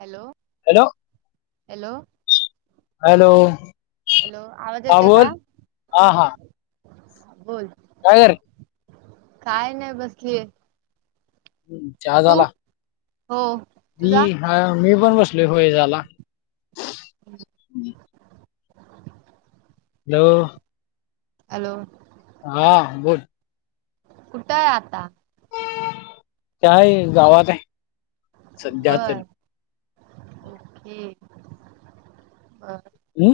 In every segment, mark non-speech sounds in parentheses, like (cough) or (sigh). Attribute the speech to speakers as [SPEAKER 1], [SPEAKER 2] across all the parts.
[SPEAKER 1] Hello
[SPEAKER 2] hello
[SPEAKER 1] hello
[SPEAKER 2] hello
[SPEAKER 1] hello आवाज
[SPEAKER 2] हा
[SPEAKER 1] येतोय का
[SPEAKER 2] बोल हा हा
[SPEAKER 1] बोल
[SPEAKER 2] काय कराल्या
[SPEAKER 1] काय नाही बसलिये
[SPEAKER 2] चहा झाला
[SPEAKER 1] हो
[SPEAKER 2] मी
[SPEAKER 1] तुझा
[SPEAKER 2] हा मी पण बसलोय होय झाला हॅलो
[SPEAKER 1] हॅलो
[SPEAKER 2] हा बोल
[SPEAKER 1] कुठाय आता
[SPEAKER 2] काय गावात आहे सध्या तरी
[SPEAKER 1] बर ओके बर
[SPEAKER 2] हू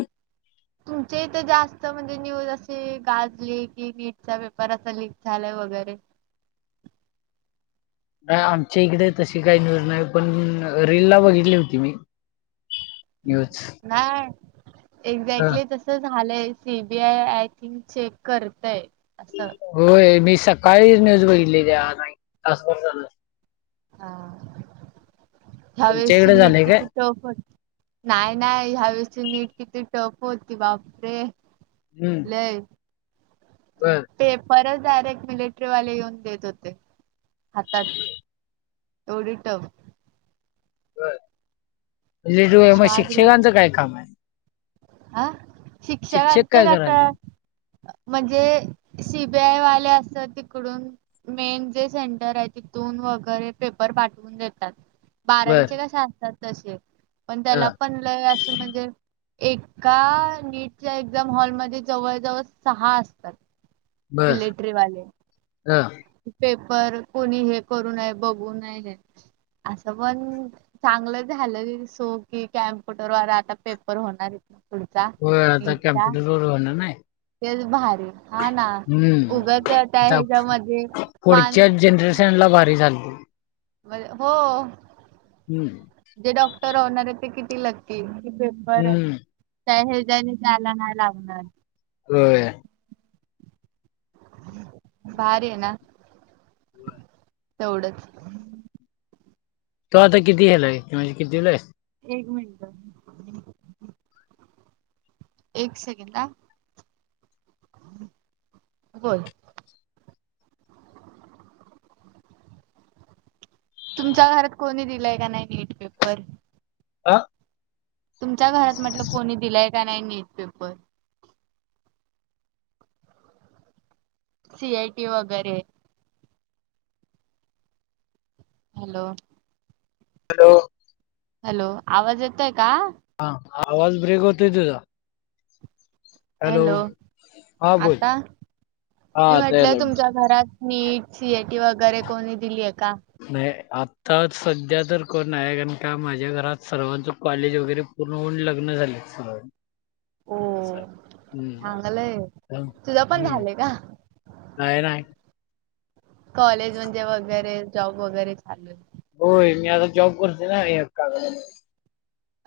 [SPEAKER 1] आमच्या इथं जास्त म्हणजे न्यूज असे गाजली कि नीटचा पेपर असं लीक झालंय वगैरे
[SPEAKER 2] (inaudible) नाही आमच्या इकडे तशी काय न्यूज नाही पण रील ला बघितली होती मी न्यूज
[SPEAKER 1] नाय
[SPEAKER 2] हा.
[SPEAKER 1] एक्झॅक्टली तसं झालंय C B I I think check करतय असं
[SPEAKER 2] होय मी सकाळीच न्यूज बघितली ती आता एक तासभर झालं
[SPEAKER 1] हा
[SPEAKER 2] तुमच्या
[SPEAKER 1] ह्यावेळेसची
[SPEAKER 2] इकडे
[SPEAKER 1] नीट
[SPEAKER 2] झालंय काय
[SPEAKER 1] किती टफ होती नाय नाय ह्यावेळेसची नीट किती टफ होती बापरे!
[SPEAKER 2] हम्म
[SPEAKER 1] लय
[SPEAKER 2] बर
[SPEAKER 1] परत डायरेक्ट मिलिटरीवाले येऊन देत होते हातात डटव
[SPEAKER 2] लिडू मग शिक्षकांचं काय काम आहे
[SPEAKER 1] आह शिक्षक अते
[SPEAKER 2] काय करायले
[SPEAKER 1] कस म्हणजे सीबीआय वाले अस तिकडून मेन जे सेंटर आहे तिथून वगैरे पेपर पाठवून देतात
[SPEAKER 2] बर
[SPEAKER 1] बारावीचे कसे असतात तसे पण
[SPEAKER 2] अ
[SPEAKER 1] त्याला पण ल असं म्हणजे एक का नीटच्या एक्झाम हॉलमध्येध्ये जवळ जवळ सहा असतात
[SPEAKER 2] बर
[SPEAKER 1] मिलिट्री वाले
[SPEAKER 2] अ
[SPEAKER 1] कोणी हे करू नये बघू नये हे असं पण चांगलं झालं सो की कॅम्प्युटर व आता पेपर होणार आहेत
[SPEAKER 2] हो वेळा तर कम्प्युटर वर होणार नाही
[SPEAKER 1] तेच भारी हो ना
[SPEAKER 2] हम्म
[SPEAKER 1] उगाच त्या
[SPEAKER 2] आता
[SPEAKER 1] हेच मधे माण
[SPEAKER 2] पुढच्या जनरेशनला भारी झालती.
[SPEAKER 1] हो
[SPEAKER 2] हम्म
[SPEAKER 1] रिटर्न होणार आहे ते किती लकी पेपर
[SPEAKER 2] हम्म
[SPEAKER 1] हे जाने जायला नाही लागणार
[SPEAKER 2] होय
[SPEAKER 1] भारी ना तेवढंच
[SPEAKER 2] तो आता किती हेलाय क म्हणजे कितवी ला आहेस
[SPEAKER 1] एक मिनट एक सेकंडा होय तुमच्या घरात कोणी दिलाय का नाही नीट पेपर
[SPEAKER 2] आ
[SPEAKER 1] तुमच्या घरात म्हटल कोणी दिलाय का नाही NEET paper C I T वगैरे हॅलो
[SPEAKER 2] हॅलो
[SPEAKER 1] हॅलो आवाज येतोय का
[SPEAKER 2] हा आवाज ब्रेक होतय तुझा
[SPEAKER 1] हॅलो
[SPEAKER 2] हा बोल.
[SPEAKER 1] आता
[SPEAKER 2] हा
[SPEAKER 1] मी
[SPEAKER 2] आता यायला
[SPEAKER 1] म्हटलंय
[SPEAKER 2] लागला.
[SPEAKER 1] तुमच्या घरात नीट सीएटी वगैरे कोणी दिली
[SPEAKER 2] नाही आता सध्या तर कोण आहे कारण का माझ्या घरात सर्वांचं कॉलेज वगैरे पूर्ण होऊन लग्न झाले सर्व
[SPEAKER 1] हो चांगलंय तुझा पण
[SPEAKER 2] हम्म
[SPEAKER 1] झालंय का
[SPEAKER 2] नाही ना
[SPEAKER 1] कॉलेज म्हणजे वगैरे जॉब वगैरे चालू आहे
[SPEAKER 2] होय मी आता जॉब करते ना कागल एमआयडीसी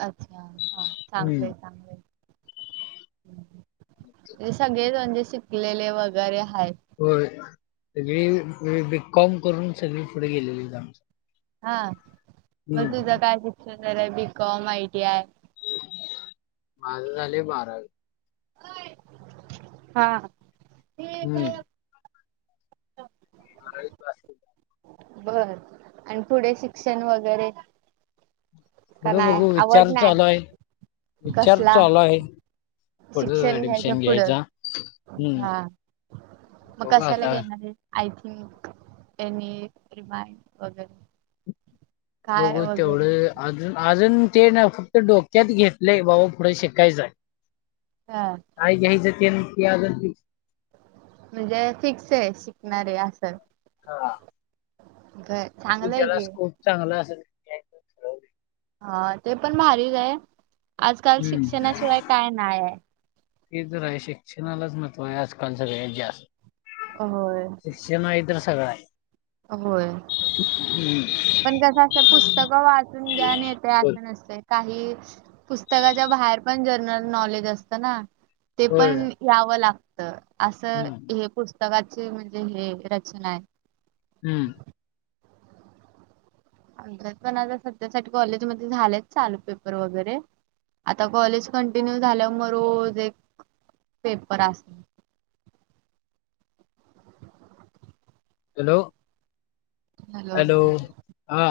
[SPEAKER 1] अच्छा हा चांगले चांगले सगळेच म्हणजे शिकलेले वगैरे आहेत
[SPEAKER 2] हो सगळी बी कॉम करून सगळी पुढे गेलेली
[SPEAKER 1] हा बसूचा काय शिक्षण झाे बीकॉम आयटी आय
[SPEAKER 2] माझं झालं बारावी
[SPEAKER 1] हा
[SPEAKER 2] हम्म बारावी पास
[SPEAKER 1] बर आणि पुढे शिक्षण वगैरे का
[SPEAKER 2] पुढं
[SPEAKER 1] नाहीय
[SPEAKER 2] बघू
[SPEAKER 1] आवड
[SPEAKER 2] विचार
[SPEAKER 1] नाय
[SPEAKER 2] चालू आहे. विचार
[SPEAKER 1] कसला
[SPEAKER 2] चालू आहे पुढं
[SPEAKER 1] शिक्षण
[SPEAKER 2] ऍडमिशन
[SPEAKER 1] घ्यायचं पुढं,,
[SPEAKER 2] घ्यायचा. हम्म
[SPEAKER 1] हा. मी
[SPEAKER 2] बघू
[SPEAKER 1] कशाला
[SPEAKER 2] आता
[SPEAKER 1] घेणार ये आय थिंक, त्यांनी रिमाइंड वगैरे काय
[SPEAKER 2] बघू
[SPEAKER 1] वगैरे
[SPEAKER 2] तेवढे आ अजून ते नं फक्त डोक्यात घेतलंय,, बाबा पुढे शिकायचंय
[SPEAKER 1] हा
[SPEAKER 2] कात घ्यायचं ते नक्की अजून फिक्स
[SPEAKER 1] म्हणजे फिक्स आय शिकणारे अस
[SPEAKER 2] हा.
[SPEAKER 1] चांगलं आहे
[SPEAKER 2] त्याला
[SPEAKER 1] की
[SPEAKER 2] स्कोप चांगला असेल (unintelligible)
[SPEAKER 1] हा ते पण भारीच आय, आजकाल शिक्षणाशिवाय काय नाही आय
[SPEAKER 2] हे तर हाय शिक्षणालाच महत्वाय आजकाल सगळ्यात जास्त
[SPEAKER 1] होय
[SPEAKER 2] शिक्षण आहे तर सगळंय
[SPEAKER 1] होय.
[SPEAKER 2] हम्म
[SPEAKER 1] पण कसं असत,, पुस्तक वाचून ग्यान येतेय
[SPEAKER 2] बोल
[SPEAKER 1] असं नसतय काही पुस्तकाच्या बाहेर पण जनरल नॉलेज असत ना ते
[SPEAKER 2] होय
[SPEAKER 1] पण घ्यावं लागत तर असं
[SPEAKER 2] हम्म
[SPEAKER 1] हे पुस्तकाची म्हणजे हे रचना य
[SPEAKER 2] हम्म.
[SPEAKER 1] आमच्यात पण आता सध्यासाठी कॉलेजमध्ये झालेच चालू पेपर वगैरे आता कॉलेज कंटिन्यू झाल्याम रोज एक पेपर अस त्यात
[SPEAKER 2] (inaudible) हॅलो. हॅलो, हा.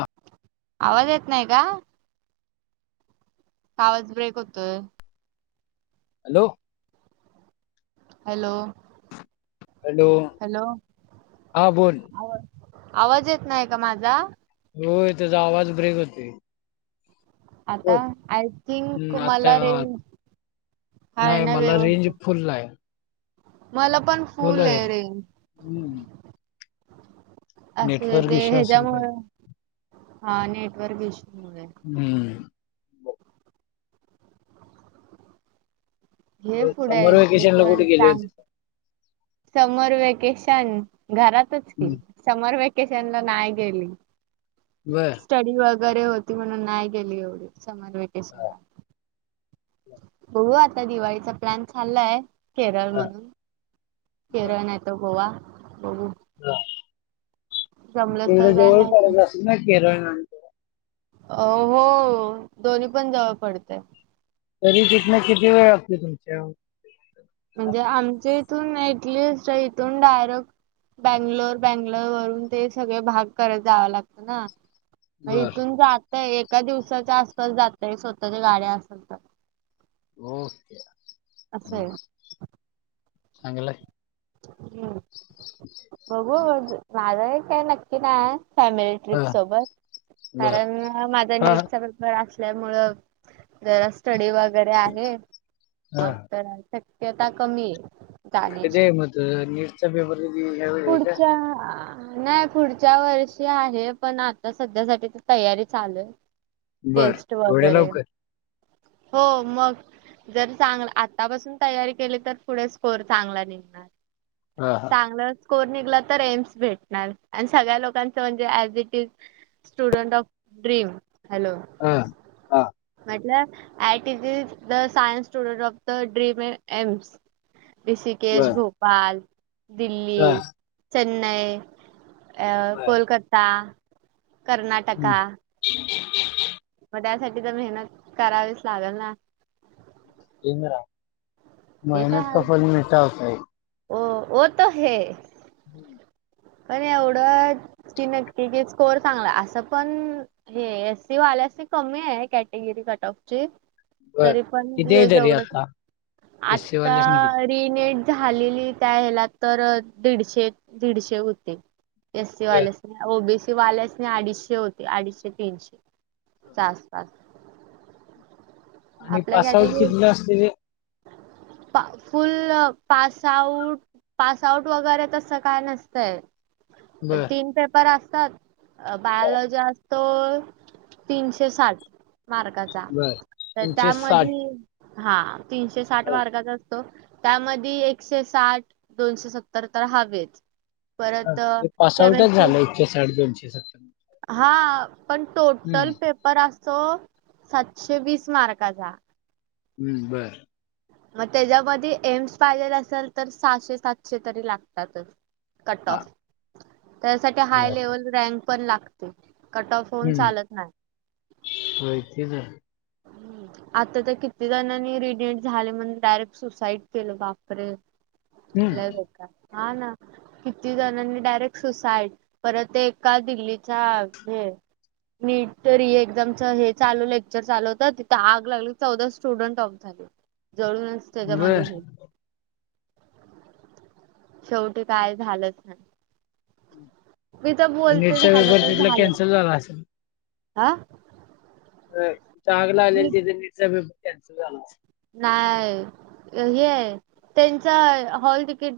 [SPEAKER 1] आवाज येत नाहीये का? आवाज ब्रेक होतोय
[SPEAKER 2] हॅलो.
[SPEAKER 1] हॅलो.
[SPEAKER 2] हॅलो,
[SPEAKER 1] हॅलो
[SPEAKER 2] हा बोल.
[SPEAKER 1] आवाज आवाज येत नाही का माझा?
[SPEAKER 2] होय तुजा आवाज ब्रेक हुतुय..
[SPEAKER 1] आता,, आय थिंक
[SPEAKER 2] हम्म आता
[SPEAKER 1] मला रेंज हाय
[SPEAKER 2] नाही
[SPEAKER 1] ना
[SPEAKER 2] मला रेंज
[SPEAKER 1] व्यवस्थीत.
[SPEAKER 2] फुल आहे
[SPEAKER 1] मला पण
[SPEAKER 2] फुल
[SPEAKER 1] फुला
[SPEAKER 2] आहे
[SPEAKER 1] ए रेंज.
[SPEAKER 2] हम्म
[SPEAKER 1] असूदे
[SPEAKER 2] नेटवर्क
[SPEAKER 1] ते
[SPEAKER 2] इश्यू असेल काय
[SPEAKER 1] हच्यामुळं हा नेटवर्क ईशू
[SPEAKER 2] हम्म.
[SPEAKER 1] घे
[SPEAKER 2] बर,
[SPEAKER 1] पुढे
[SPEAKER 2] समर वेकेशनला
[SPEAKER 1] ॲडमिशन
[SPEAKER 2] कुठे गेले
[SPEAKER 1] सांग
[SPEAKER 2] होते
[SPEAKER 1] समर वेकेशनऽऽ घरातच कि,,
[SPEAKER 2] हम्म
[SPEAKER 1] समर वेकेशनला नाय गेली,,
[SPEAKER 2] बर
[SPEAKER 1] स्टडी वक घरे होती म्हणून नाही गेली एवढी समर वकेशन
[SPEAKER 2] हा,
[SPEAKER 1] ला बघू आता दिवाळीचा प्लॅन चाललाय केरळ
[SPEAKER 2] हा,
[SPEAKER 1] म्हणून केरळ णाई तर गोवा. बघू
[SPEAKER 2] (unintelligible)
[SPEAKER 1] जमलंच तर
[SPEAKER 2] ते
[SPEAKER 1] जाणार
[SPEAKER 2] जवळ
[SPEAKER 1] नाही तर
[SPEAKER 2] पडत असल ना केरळ गोवा?
[SPEAKER 1] अ होऽ दोन्ही पण जावंळ पडतय.
[SPEAKER 2] तरी तिथनं किती वेळ लागतोय तुमच्या
[SPEAKER 1] म्हणजे आमच्या इथून एटलिस्ट इथून डायरेक्ट बँंगलोर, बँंगलोर वरून ते सगळे भाग करत जाया लागतय ना - म
[SPEAKER 2] बर
[SPEAKER 1] इथून जा - एका दिवसाच्या आसपास जातय स्वतःच्या गाड्या असल तर
[SPEAKER 2] हो,
[SPEAKER 1] असंय
[SPEAKER 2] चांगलंय.
[SPEAKER 1] हम्म बघू माझाही काय नक्की नाय - फॅमिली ट्रीप
[SPEAKER 2] हा
[SPEAKER 1] सोबत
[SPEAKER 2] बर
[SPEAKER 1] कारण माझा
[SPEAKER 2] हा
[SPEAKER 1] नीटचा पेपर अस आसल्यामुळ जरा स्टडी वगैरे आहे
[SPEAKER 2] हा
[SPEAKER 1] मग तर शक्यता कमी जाण्याची
[SPEAKER 2] तर निटचा पेपर -
[SPEAKER 1] पुढच्या आ नाही पुढच्या वर्षी आहे पण आता सध्या साठी तर तयारी चालूय
[SPEAKER 2] बर
[SPEAKER 1] टेस्ट
[SPEAKER 2] एवढ्या
[SPEAKER 1] वगैरे
[SPEAKER 2] लवकर
[SPEAKER 1] हो मग जर चांग आतापासून तयारी केली तर पुढे स्कोर चांगला निघणार
[SPEAKER 2] हा हा
[SPEAKER 1] चांगलंच स्कोअर निघला तर एम्स भेटणार आणि सगळ्या लोकांचं म्हणजे as it is student of dream hello
[SPEAKER 2] हा हा
[SPEAKER 1] म्हटल्या it is the science student of the dream AIIMS Rishikesh
[SPEAKER 2] बर
[SPEAKER 1] भोपाल
[SPEAKER 2] हा
[SPEAKER 1] दिल्ली चेन्नई अ
[SPEAKER 2] बर
[SPEAKER 1] कोलकाता
[SPEAKER 2] हम्म.
[SPEAKER 1] कर्नाटका
[SPEAKER 2] (inaudible)
[SPEAKER 1] त्यासाठी तर मेहनत करावीच लागल ना
[SPEAKER 2] इंद्रा
[SPEAKER 1] ते तर
[SPEAKER 2] मेहनत का
[SPEAKER 1] हाय
[SPEAKER 2] फल मिठा होता हे
[SPEAKER 1] ओ वो तो है
[SPEAKER 2] हम्म
[SPEAKER 1] पण एवढं की नक्की स्कोर चांगला असं पण हे अस पण एसी कमी आहे कॅटेगरी कट ऑफ
[SPEAKER 2] बर
[SPEAKER 1] तरी पण
[SPEAKER 2] किती आहे तरी
[SPEAKER 1] जेवढ
[SPEAKER 2] आता एस सी
[SPEAKER 1] आता
[SPEAKER 2] वाल्यासनी किती
[SPEAKER 1] र नेट झालेली त्याला तर दीडशे दीडशे होते एस सी
[SPEAKER 2] बर
[SPEAKER 1] वालेस ती ओ बी सी वाल्यास अडीचशे होते अडीचशे तीनशे जास्त
[SPEAKER 2] आणि पासआउट
[SPEAKER 1] कॅटेगरी
[SPEAKER 2] कितीला असतेय ते
[SPEAKER 1] फुल पासआउट पास आउट वगैरे तस काय नसतय
[SPEAKER 2] बर
[SPEAKER 1] तीन पेपर अस
[SPEAKER 2] हा,
[SPEAKER 1] बायलॉजी असत तीनशे साठ मारकाचा
[SPEAKER 2] बर
[SPEAKER 1] तर
[SPEAKER 2] तीनशे साठ
[SPEAKER 1] त्यामध्ये हा तीनशे साठ
[SPEAKER 2] हा,
[SPEAKER 1] मारकाचा त्यामध्ये एकशे साठ दोनशे सत्तर तर हवेच
[SPEAKER 2] हा.
[SPEAKER 1] परत
[SPEAKER 2] म्हणजे पास आउटच
[SPEAKER 1] केमेस्ट्री
[SPEAKER 2] झालं एकशे साठ दोनशे सत्तर
[SPEAKER 1] हा पण
[SPEAKER 2] हम्म
[SPEAKER 1] टोटल पेपर अस तो सातशे वीस मार्कचा
[SPEAKER 2] हम्म बर
[SPEAKER 1] मग त्याच्यामध्ये एम्स पाहिजे असेल तर सहाशे सातशे तरी लागतातच कट
[SPEAKER 2] हा
[SPEAKER 1] ऑफ त्यासाठी हाय
[SPEAKER 2] बर
[SPEAKER 1] लेवल रँक पण लागते कट ऑफ होऊन
[SPEAKER 2] हम्म
[SPEAKER 1] चालत नाही
[SPEAKER 2] होय, तेच
[SPEAKER 1] हम्म.
[SPEAKER 2] (unintelligible)
[SPEAKER 1] आता तर किती जणांनी रिडिट झाले म्हण डायरेक्ट सुसाइड केलं बापरे लय
[SPEAKER 2] हम्म
[SPEAKER 1] बेकार हा ना किती जणांनी डायरेक्ट सुसाइड परत ते एका दिल्लीचा हे नीट तरी एक्झामच हे चालू लेक चाल होत तिथ आग लागली चौदा स्टुडंट ऑफ झाले जळूनच
[SPEAKER 2] बर
[SPEAKER 1] त्याच्यामध्ये हे शेवटी काय झालंच ना मी तर बोलते
[SPEAKER 2] नीटचा
[SPEAKER 1] झालं
[SPEAKER 2] पेपर
[SPEAKER 1] तर
[SPEAKER 2] तिथला
[SPEAKER 1] झालं
[SPEAKER 2] कॅन्सल झाला असेल.
[SPEAKER 1] आा
[SPEAKER 2] व्हय चांगला आलेल तिथ नीट सगळं कॅन्सल झालंच
[SPEAKER 1] काय हे ये त्यांचा हॉल तिकीट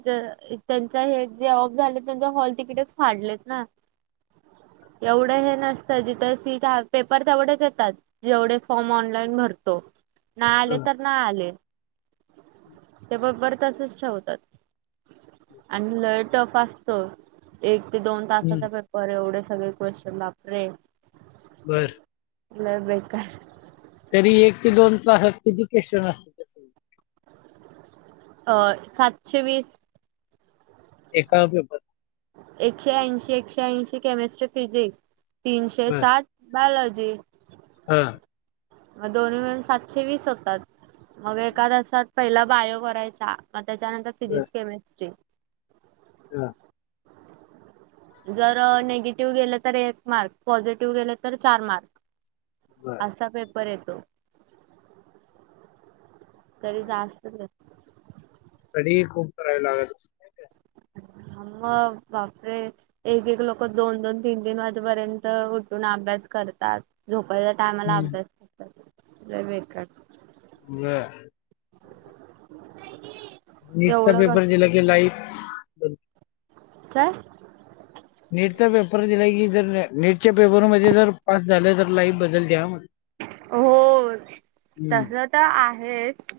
[SPEAKER 1] त्यांचा हे जे ऑफ झाले त्यां हॉल तिकीटच फाडलेत ना
[SPEAKER 2] (unintelligible)
[SPEAKER 1] एवढं हे नसतं जिथं सीट पेपर तेवढेच येतात जेवढे फॉर्म ऑनलाईन भरतो नाय आले तर नाही ते ब पेपर तसच ठेवतात आणि लय टफ असतो. एक ते दोन
[SPEAKER 2] हम्म,
[SPEAKER 1] तासाचा पेपर एवढे सगळे क्वेशन बापरे,
[SPEAKER 2] बर.
[SPEAKER 1] लय बेकार
[SPEAKER 2] तरी एक ते दोन तासात किती क्वेशन असत्यात.
[SPEAKER 1] अ सातशे वीस
[SPEAKER 2] एका पेपर
[SPEAKER 1] एकशे ऐंशी एकशे ऐंशी केमिस्ट्री फिजिक्स तीनशे साठ बायोलॉ जी.
[SPEAKER 2] हम
[SPEAKER 1] मग दोन्ही मिळून सातशे वीस होतात मग एका तासात पहिला बायो करायचा. मग त्याच्यानंतर फिजिक्स, केमिस्ट्री,
[SPEAKER 2] हम
[SPEAKER 1] जर निगेटिव्ह गेले तर एक मार्क पॉझिटिव्ह गेले तर चार मार्क.
[SPEAKER 2] बर.
[SPEAKER 1] असा पेप र येतो कधी जास्त
[SPEAKER 2] तयारी खूप करायला लागत असल.
[SPEAKER 1] मग बापरे एक एक लोक दोन दोन तीन तीन वाजेपर्यंत उठून आ भ्यास करतात झोपायच्या टायमाला
[SPEAKER 2] हम्म,
[SPEAKER 1] अभ्यास करतात लय बेकार
[SPEAKER 2] व्हय.
[SPEAKER 1] (unintelligible)
[SPEAKER 2] नीटचा
[SPEAKER 1] एवढं कस
[SPEAKER 2] पेपर दिला क लाईफ
[SPEAKER 1] काय
[SPEAKER 2] नीटचा पेपर दिला की जर नेटच्या पेपरमध्ये जर पास झालं तर लाईफ बदल त्या हं.
[SPEAKER 1] हो
[SPEAKER 2] हम्म,
[SPEAKER 1] तस तर आहेच.